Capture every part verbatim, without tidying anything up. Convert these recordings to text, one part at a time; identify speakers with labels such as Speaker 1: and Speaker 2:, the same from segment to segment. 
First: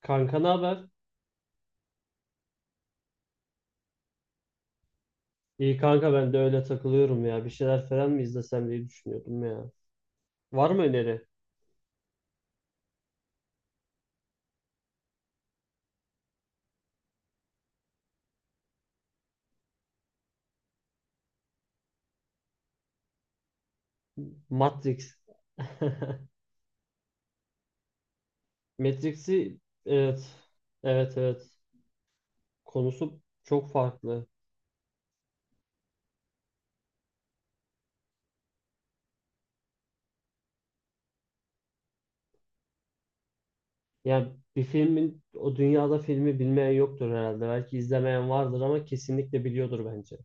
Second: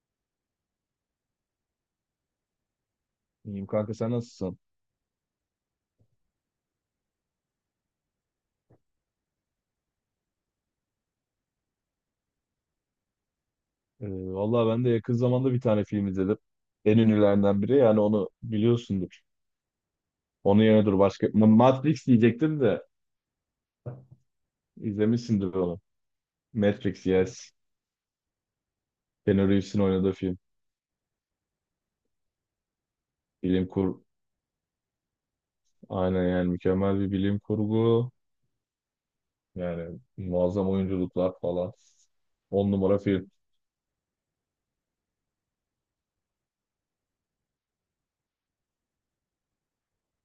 Speaker 1: Kanka ne haber?
Speaker 2: İyiyim kanka sen nasılsın?
Speaker 1: İyi kanka ben de öyle takılıyorum ya. Bir şeyler falan mı izlesem diye düşünüyordum ya. Var mı öneri?
Speaker 2: Ee, vallahi ben de yakın zamanda bir tane film izledim. En ünlülerinden biri yani onu biliyorsundur. Onun yerine dur başka. Ma- Matrix diyecektim de
Speaker 1: Matrix.
Speaker 2: izlemişsindir onu. Matrix yes. Keanu
Speaker 1: Matrix'i
Speaker 2: Reeves'in oynadığı
Speaker 1: evet.
Speaker 2: film.
Speaker 1: Evet, evet. Konusu
Speaker 2: Bilim
Speaker 1: çok
Speaker 2: kur
Speaker 1: farklı.
Speaker 2: Aynen yani mükemmel bir bilim kurgu. Yani muazzam oyunculuklar falan. On numara film.
Speaker 1: Yani bir filmin o dünyada filmi bilmeyen yoktur herhalde. Belki izlemeyen vardır ama kesinlikle biliyordur bence.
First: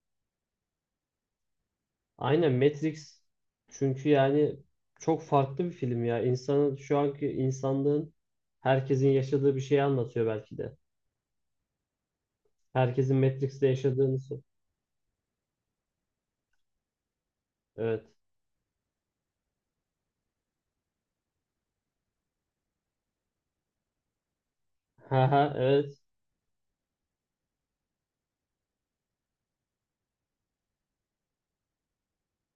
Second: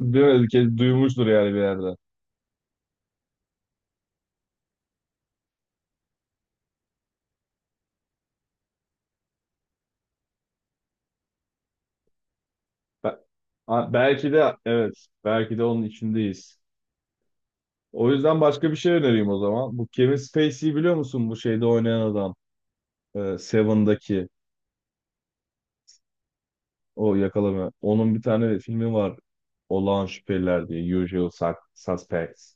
Speaker 2: Değil mi? Kez duymuştur yani bir yerde.
Speaker 1: Aynen Matrix çünkü yani çok farklı bir film ya. İnsanın şu anki insanlığın herkesin yaşadığı bir şeyi anlatıyor belki de. Herkesin
Speaker 2: Be-
Speaker 1: Matrix'te
Speaker 2: A-
Speaker 1: yaşadığını
Speaker 2: belki
Speaker 1: sor.
Speaker 2: de evet. Belki de onun içindeyiz.
Speaker 1: Evet.
Speaker 2: O yüzden başka bir şey önereyim o zaman. Bu Kevin Spacey'i biliyor musun? Bu şeyde oynayan adam. Ee, Seven'daki
Speaker 1: Ha ha, evet.
Speaker 2: o yakalama. Onun bir tane filmi var. Olağan Şüpheliler diye. Usual Sus- Suspects.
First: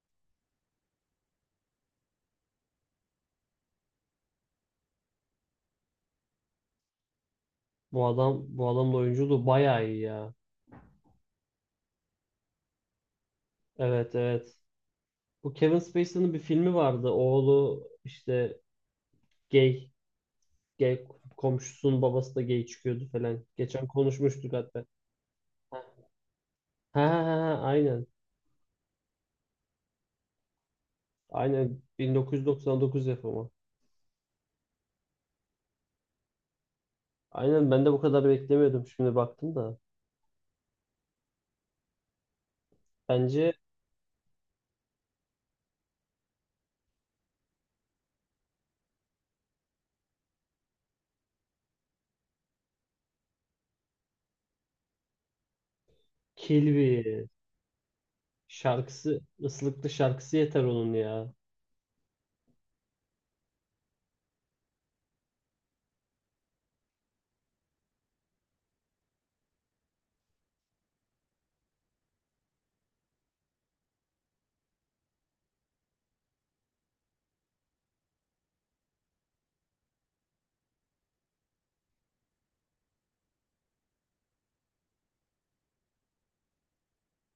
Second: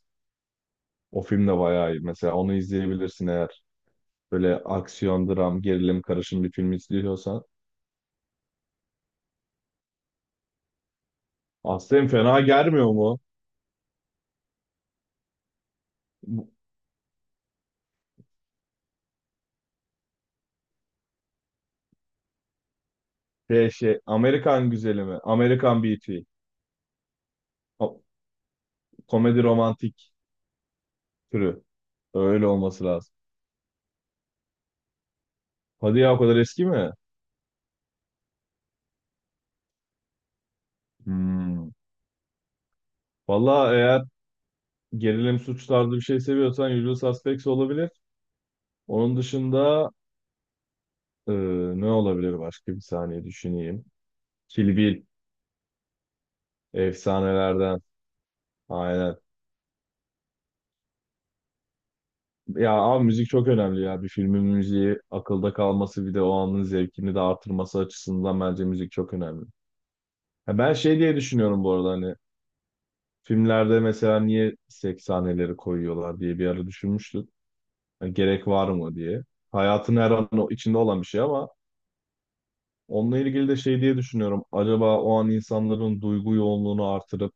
Speaker 2: O film de bayağı iyi. Mesela onu izleyebilirsin eğer. Böyle aksiyon, dram, gerilim karışım bir film izliyorsan.
Speaker 1: Bu adam bu adamın oyunculuğu bayağı iyi ya.
Speaker 2: Aslında fena gelmiyor mu?
Speaker 1: Evet, evet. Bu Kevin Spacey'nin bir
Speaker 2: Bu
Speaker 1: filmi vardı. Oğlu işte gay gay komşusunun babası da gay çıkıyordu falan.
Speaker 2: Şey,
Speaker 1: Geçen
Speaker 2: şey,
Speaker 1: konuşmuştuk
Speaker 2: Amerikan
Speaker 1: hatta.
Speaker 2: güzeli mi? Amerikan Beauty.
Speaker 1: Ha ha ha ha,
Speaker 2: Ko-
Speaker 1: aynen.
Speaker 2: Komedi romantik türü.
Speaker 1: Aynen
Speaker 2: Öyle olması
Speaker 1: bin dokuz yüz doksan dokuz
Speaker 2: lazım.
Speaker 1: yapımı.
Speaker 2: Hadi ya o kadar eski mi?
Speaker 1: Aynen ben de bu kadar beklemiyordum şimdi baktım da.
Speaker 2: Hmm.
Speaker 1: Bence
Speaker 2: Valla eğer gerilim suç tarzı bir şey seviyorsan Usual Suspects olabilir. Onun dışında e, ne olabilir başka bir saniye düşüneyim. Kill Bill
Speaker 1: Kilby
Speaker 2: efsanelerden aynen.
Speaker 1: şarkısı ıslıklı şarkısı yeter onun ya.
Speaker 2: Ya abi müzik çok önemli ya. Bir filmin müziği akılda kalması bir de o anın zevkini de artırması açısından bence müzik çok önemli. Ha, ben şey diye düşünüyorum bu arada hani filmlerde mesela niye seks sahneleri koyuyorlar diye bir ara düşünmüştüm. Hani gerek var mı diye. Hayatın her an o- içinde olan bir şey ama onunla ilgili de şey diye düşünüyorum. Acaba o an insanların duygu yoğunluğunu artırıp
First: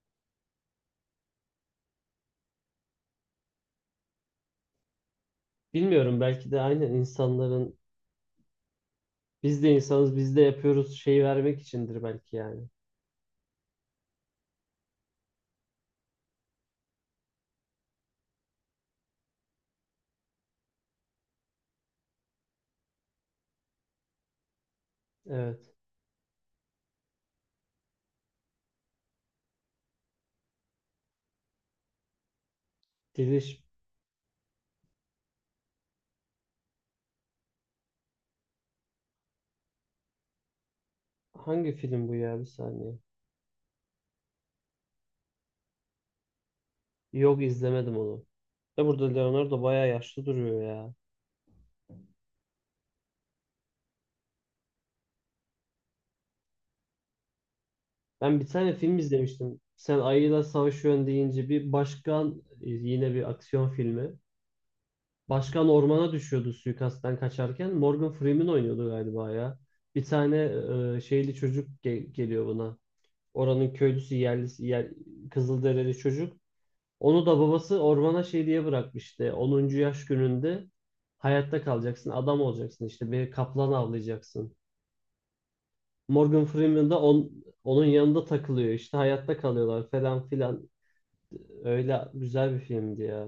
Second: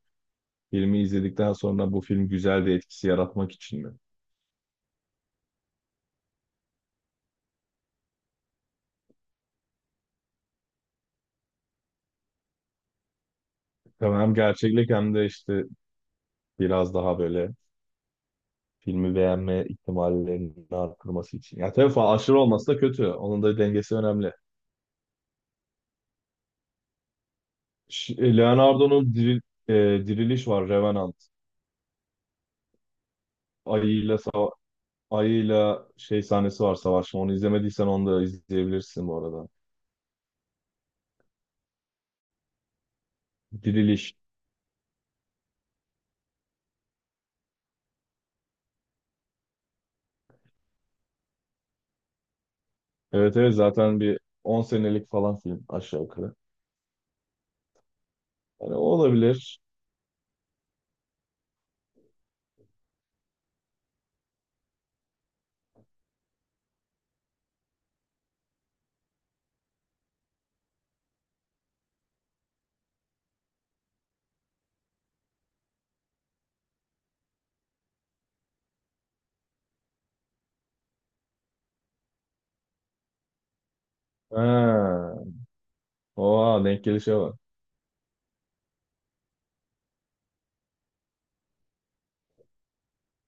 Speaker 2: filmi izledikten sonra bu film güzel bir etkisi yaratmak için mi?
Speaker 1: Bilmiyorum, belki de aynen insanların biz de insanız, biz de yapıyoruz şeyi vermek içindir belki yani.
Speaker 2: Tabii, hem gerçeklik hem de işte biraz daha böyle filmi beğenme ihtimallerini artırması için. Ya tabii falan aşırı olması da kötü. Onun da dengesi önemli.
Speaker 1: Evet.
Speaker 2: Ş- e, Leonardo'nun diril, e, Diriliş var, Revenant.
Speaker 1: Diliş
Speaker 2: Ayıyla sava- Ayıyla şey sahnesi var, savaşma. Onu izlemediysen onu da izleyebilirsin bu arada.
Speaker 1: hangi film bu ya, bir saniye.
Speaker 2: Diriliş.
Speaker 1: Yok, izlemedim onu. Ya burada Leonardo bayağı yaşlı duruyor ya.
Speaker 2: Evet evet zaten bir on senelik falan film aşağı yukarı.
Speaker 1: Ben bir tane
Speaker 2: Hani o
Speaker 1: film izlemiştim.
Speaker 2: olabilir.
Speaker 1: Sen ayıyla savaşıyorsun deyince bir başkan e, yine bir aksiyon filmi. Başkan ormana düşüyordu suikastten kaçarken. Morgan Freeman oynuyordu galiba ya. Bir tane e, şeyli çocuk ge- geliyor buna. Oranın köylüsü yerlisi yer, Kızılderili çocuk. Onu da babası ormana şey diye bırakmıştı. Onuncu yaş gününde hayatta kalacaksın, adam olacaksın işte bir kaplan avlayacaksın.
Speaker 2: Ha.
Speaker 1: Morgan
Speaker 2: Oha, denk
Speaker 1: Freeman da
Speaker 2: gelişe bak.
Speaker 1: on- Onun yanında takılıyor işte hayatta kalıyorlar falan filan. Öyle güzel bir filmdi ya.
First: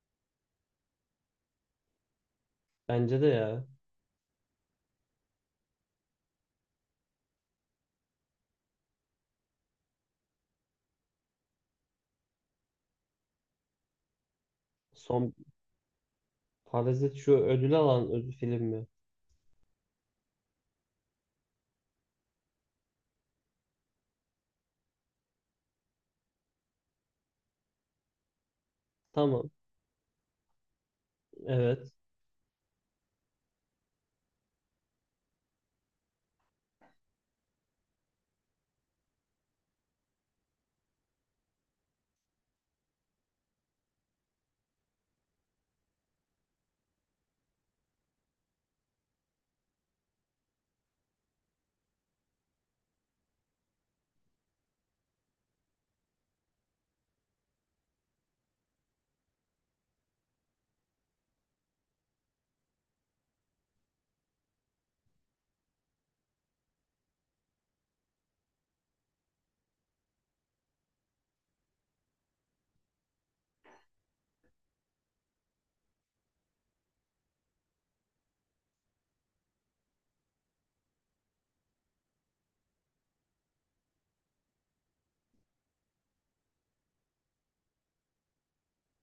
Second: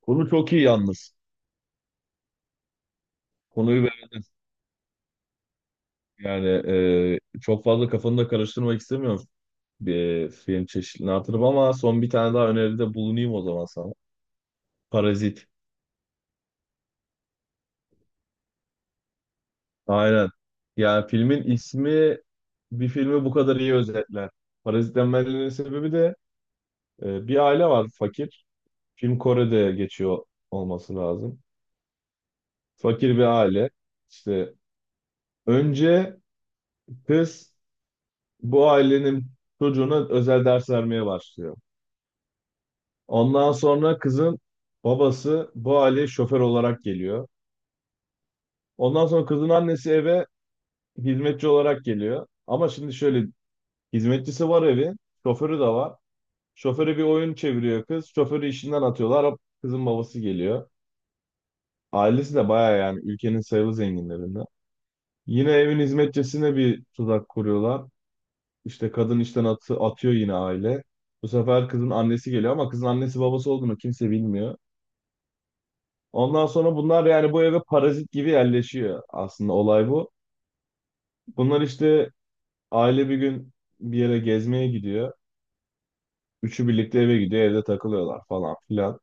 Speaker 2: Konu çok iyi yalnız.
Speaker 1: Bence de ya.
Speaker 2: Konuyu beğendim. Yani e, çok fazla kafanı da karıştırmak istemiyorum bir film çeşidini artırıp, ama son bir tane daha öneride bulunayım o zaman sana.
Speaker 1: Son
Speaker 2: Parazit.
Speaker 1: Parazit şu ödül alan ödül film mi?
Speaker 2: Aynen. Yani filmin ismi bir filmi bu kadar iyi özetler. Parazit denmelerinin sebebi de e, bir aile var fakir. Film
Speaker 1: Tamam.
Speaker 2: Kore'de geçiyor olması lazım.
Speaker 1: Evet.
Speaker 2: Fakir bir aile. İşte önce kız bu ailenin çocuğuna özel ders vermeye başlıyor. Ondan sonra kızın babası bu aileye şoför olarak geliyor. Ondan sonra kızın annesi eve hizmetçi olarak geliyor. Ama şimdi şöyle, hizmetçisi var evin, şoförü de var. Şoförü bir oyun çeviriyor kız. Şoförü işinden atıyorlar. Hop, kızın babası geliyor. Ailesi de bayağı yani ülkenin sayılı zenginlerinden. Yine evin hizmetçisine bir tuzak kuruyorlar. İşte kadın işten atı, atıyor yine aile. Bu sefer kızın annesi geliyor ama kızın annesi babası olduğunu kimse bilmiyor. Ondan sonra bunlar yani bu eve parazit gibi yerleşiyor, aslında olay bu. Bunlar işte aile bir gün bir yere gezmeye gidiyor. Üçü birlikte eve gidiyor, evde takılıyorlar falan filan.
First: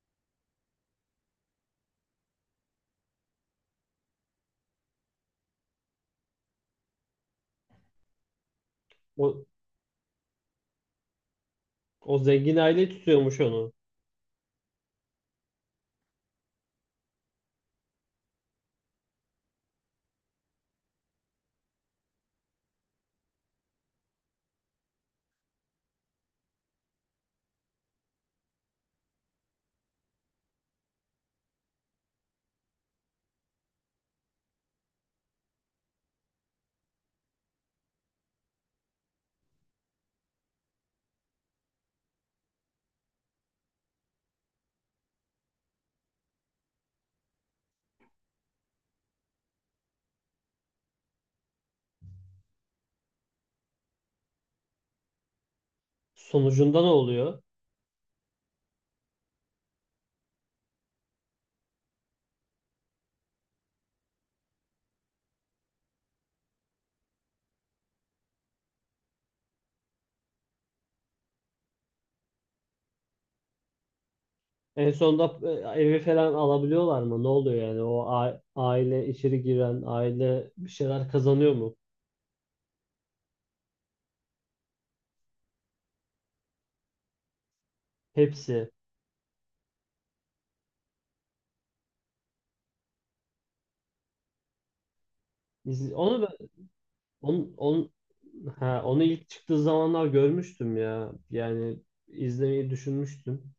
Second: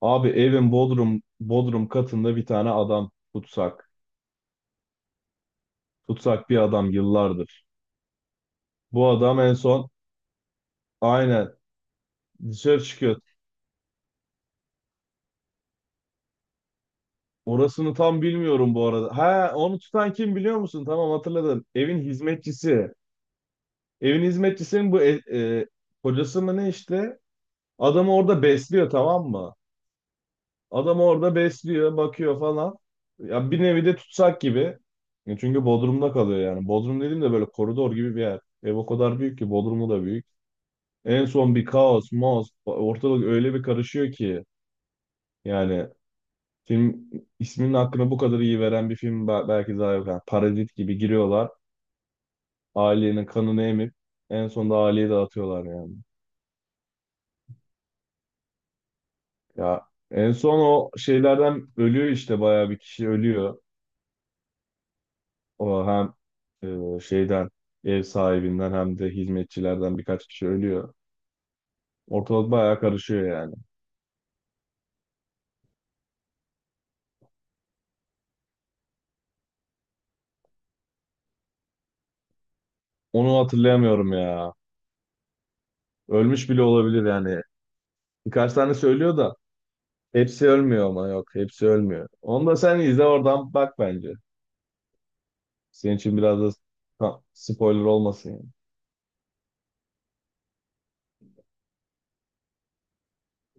Speaker 2: Abi evin bodrum bodrum katında bir tane adam tutsak. Tutsak bir adam yıllardır. Bu adam
Speaker 1: O,
Speaker 2: en son aynen
Speaker 1: o zengin
Speaker 2: dışarı
Speaker 1: aile
Speaker 2: çıkıyor.
Speaker 1: tutuyormuş onu.
Speaker 2: Orasını tam bilmiyorum bu arada. Ha, onu tutan kim biliyor musun? Tamam, hatırladım. Evin hizmetçisi. Evin hizmetçisinin bu e, e, kocası mı ne işte? Adamı orada besliyor, tamam mı? Adamı orada besliyor, bakıyor falan. Ya bir nevi de tutsak gibi. E, Çünkü Bodrum'da kalıyor yani. Bodrum dediğim de böyle koridor gibi bir yer. Ev o kadar büyük ki Bodrum'u da büyük. En son bir kaos, maos, ortalık öyle bir karışıyor ki yani. Film isminin hakkını bu kadar iyi veren bir film ba- belki daha yok. Yani parazit gibi giriyorlar. Ailenin kanını emip en sonunda aileyi dağıtıyorlar yani.
Speaker 1: Sonucunda ne oluyor?
Speaker 2: Ya en son o şeylerden ölüyor işte, bayağı bir kişi ölüyor. O hem e, şeyden, ev sahibinden, hem de hizmetçilerden birkaç kişi ölüyor. Ortalık bayağı karışıyor yani.
Speaker 1: En sonunda e, evi falan alabiliyorlar mı? Ne oluyor yani? O a- aile içeri giren, aile bir şeyler kazanıyor mu?
Speaker 2: Onu hatırlayamıyorum ya. Ölmüş bile olabilir yani. Birkaç
Speaker 1: Hepsi.
Speaker 2: tane söylüyor da hepsi ölmüyor ama, yok, hepsi ölmüyor. Onu da sen izle oradan bak bence.
Speaker 1: Biz-
Speaker 2: Senin için
Speaker 1: Onu
Speaker 2: biraz
Speaker 1: ben-
Speaker 2: da ha,
Speaker 1: onu,
Speaker 2: spoiler
Speaker 1: onu,
Speaker 2: olmasın yani.
Speaker 1: ha, Onu ilk çıktığı zamanlar görmüştüm ya. Yani izlemeyi düşünmüştüm.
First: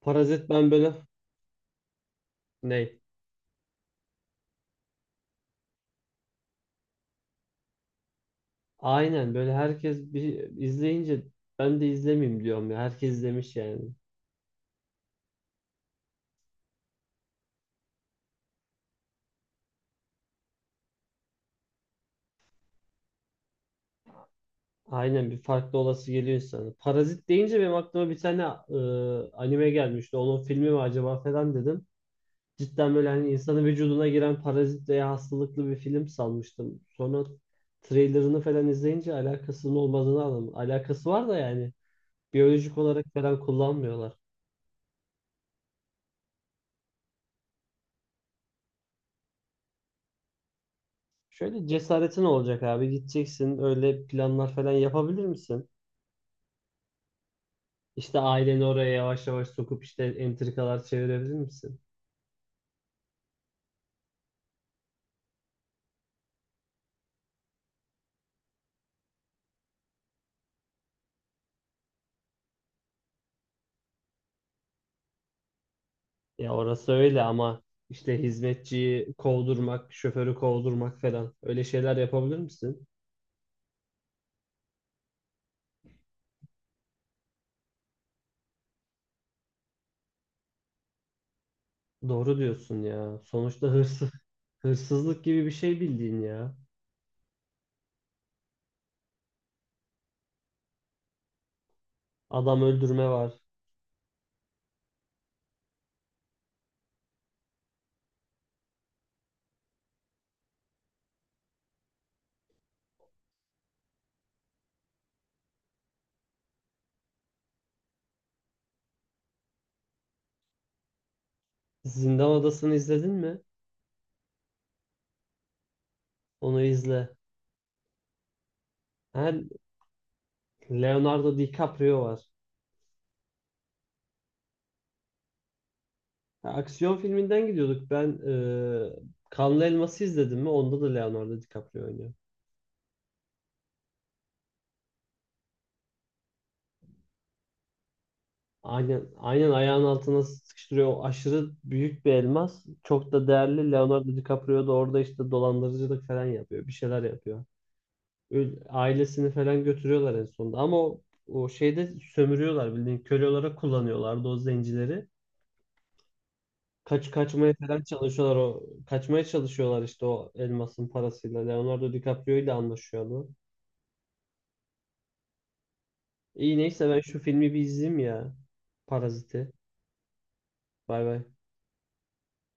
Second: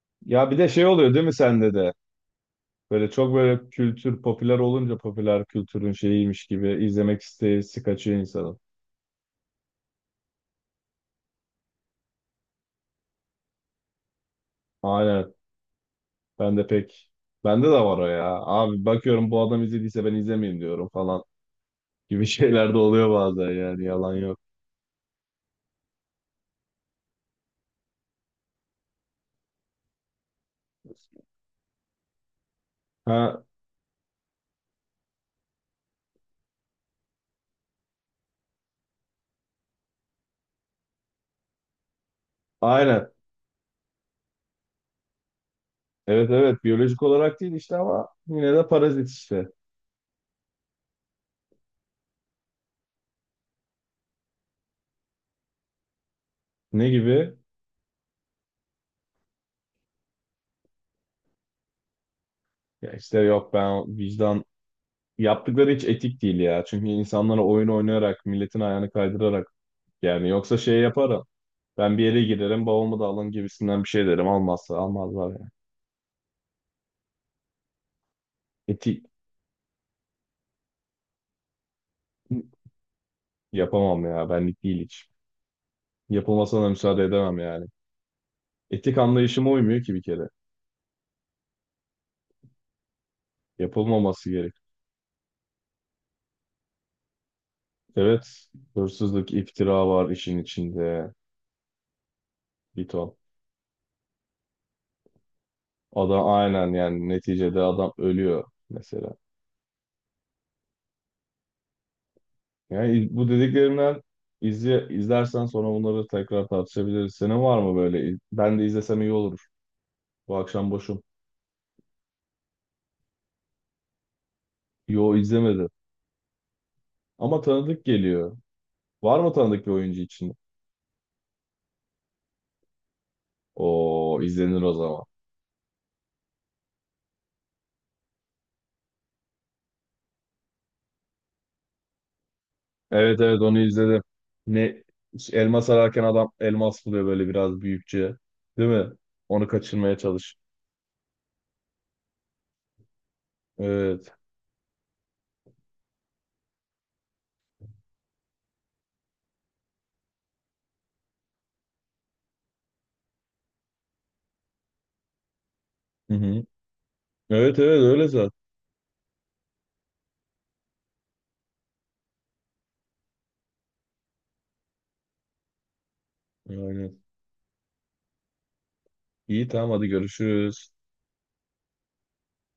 Speaker 1: Parazit
Speaker 2: Ya bir de
Speaker 1: ben
Speaker 2: şey
Speaker 1: böyle
Speaker 2: oluyor değil mi sende de?
Speaker 1: ne?
Speaker 2: Böyle çok böyle kültür popüler olunca popüler kültürün şeyiymiş gibi izlemek isteği kaçıyor insanın.
Speaker 1: Aynen böyle herkes bir izleyince ben de izlemeyeyim diyorum ya. Herkes izlemiş yani.
Speaker 2: Aynen. Ben de pek Bende de var o ya. Abi bakıyorum bu adam izlediyse ben izlemeyeyim diyorum falan gibi şeyler de oluyor bazen yani, yalan yok.
Speaker 1: Aynen bir farklı olası geliyor insana. Parazit deyince benim aklıma bir tane e, anime gelmişti. Onun filmi mi acaba falan dedim. Cidden böyle hani
Speaker 2: Ha,
Speaker 1: insanın vücuduna giren parazit veya hastalıklı bir film sanmıştım. Sonra trailerını falan izleyince alakasının olmadığını anladım. Alakası var da yani biyolojik olarak
Speaker 2: aynen.
Speaker 1: falan kullanmıyorlar.
Speaker 2: Evet evet, biyolojik olarak değil işte ama yine de parazit işte.
Speaker 1: Şöyle cesaretin olacak abi, gideceksin, öyle planlar falan yapabilir misin?
Speaker 2: Ne gibi?
Speaker 1: İşte aileni oraya yavaş yavaş sokup işte entrikalar çevirebilir misin?
Speaker 2: Ya işte yok ben vicdan, yaptıkları hiç etik değil ya. Çünkü insanlara oyun oynayarak, milletin ayağını kaydırarak, yani yoksa şey yaparım. Ben bir yere girerim, babamı da alın gibisinden bir şey derim. Almazsa almazlar yani.
Speaker 1: Ya orası öyle ama işte
Speaker 2: Etik
Speaker 1: hizmetçiyi kovdurmak, şoförü kovdurmak falan öyle şeyler yapabilir misin?
Speaker 2: yapamam ya. Benlik değil hiç. Yapılmasına da müsaade edemem yani. Etik anlayışıma uymuyor ki bir kere.
Speaker 1: Doğru diyorsun ya. Sonuçta hırsız,
Speaker 2: Yapılmaması gerek.
Speaker 1: hırsızlık gibi bir şey bildiğin ya.
Speaker 2: Evet, hırsızlık, iftira var işin içinde.
Speaker 1: Adam
Speaker 2: Bir
Speaker 1: öldürme
Speaker 2: ton.
Speaker 1: var.
Speaker 2: Adam aynen yani neticede adam ölüyor mesela. Yani bu dediklerimden izle, izlersen sonra bunları tekrar tartışabiliriz. Senin var mı böyle? Ben de izlesem iyi olur. Bu akşam boşum.
Speaker 1: Zindan Adası'nı izledin mi?
Speaker 2: Yo, izlemedim.
Speaker 1: Onu izle.
Speaker 2: Ama tanıdık geliyor. Var
Speaker 1: Ha,
Speaker 2: mı tanıdık bir oyuncu için?
Speaker 1: Leonardo DiCaprio var.
Speaker 2: O izlenir o zaman.
Speaker 1: Ha, aksiyon filminden gidiyorduk. Ben e, Kanlı Elmas'ı izledim mi? Onda da Leonardo DiCaprio oynuyor.
Speaker 2: Evet evet onu izledim. Ne, elma sararken adam elmas buluyor böyle biraz büyükçe. Değil mi?
Speaker 1: Aynen,
Speaker 2: Onu
Speaker 1: aynen ayağın
Speaker 2: kaçırmaya
Speaker 1: altına
Speaker 2: çalış.
Speaker 1: sıkıştırıyor. O aşırı büyük bir elmas. Çok da değerli. Leonardo
Speaker 2: Evet.
Speaker 1: DiCaprio da orada işte dolandırıcılık falan yapıyor. Bir şeyler yapıyor. Öl- ailesini falan götürüyorlar en sonunda. Ama o, o şeyde sömürüyorlar, bildiğin köle olarak kullanıyorlardı o zencileri.
Speaker 2: Hı hı.
Speaker 1: Kaç kaçmaya
Speaker 2: Evet evet
Speaker 1: falan
Speaker 2: öyle zaten.
Speaker 1: çalışıyorlar, o kaçmaya çalışıyorlar işte o elmasın parasıyla. Leonardo DiCaprio ile anlaşıyordu. İyi neyse
Speaker 2: Yani.
Speaker 1: ben şu filmi bir izleyeyim ya.
Speaker 2: İyi
Speaker 1: Paraziti.
Speaker 2: tamam, hadi görüşürüz.
Speaker 1: Bay bay.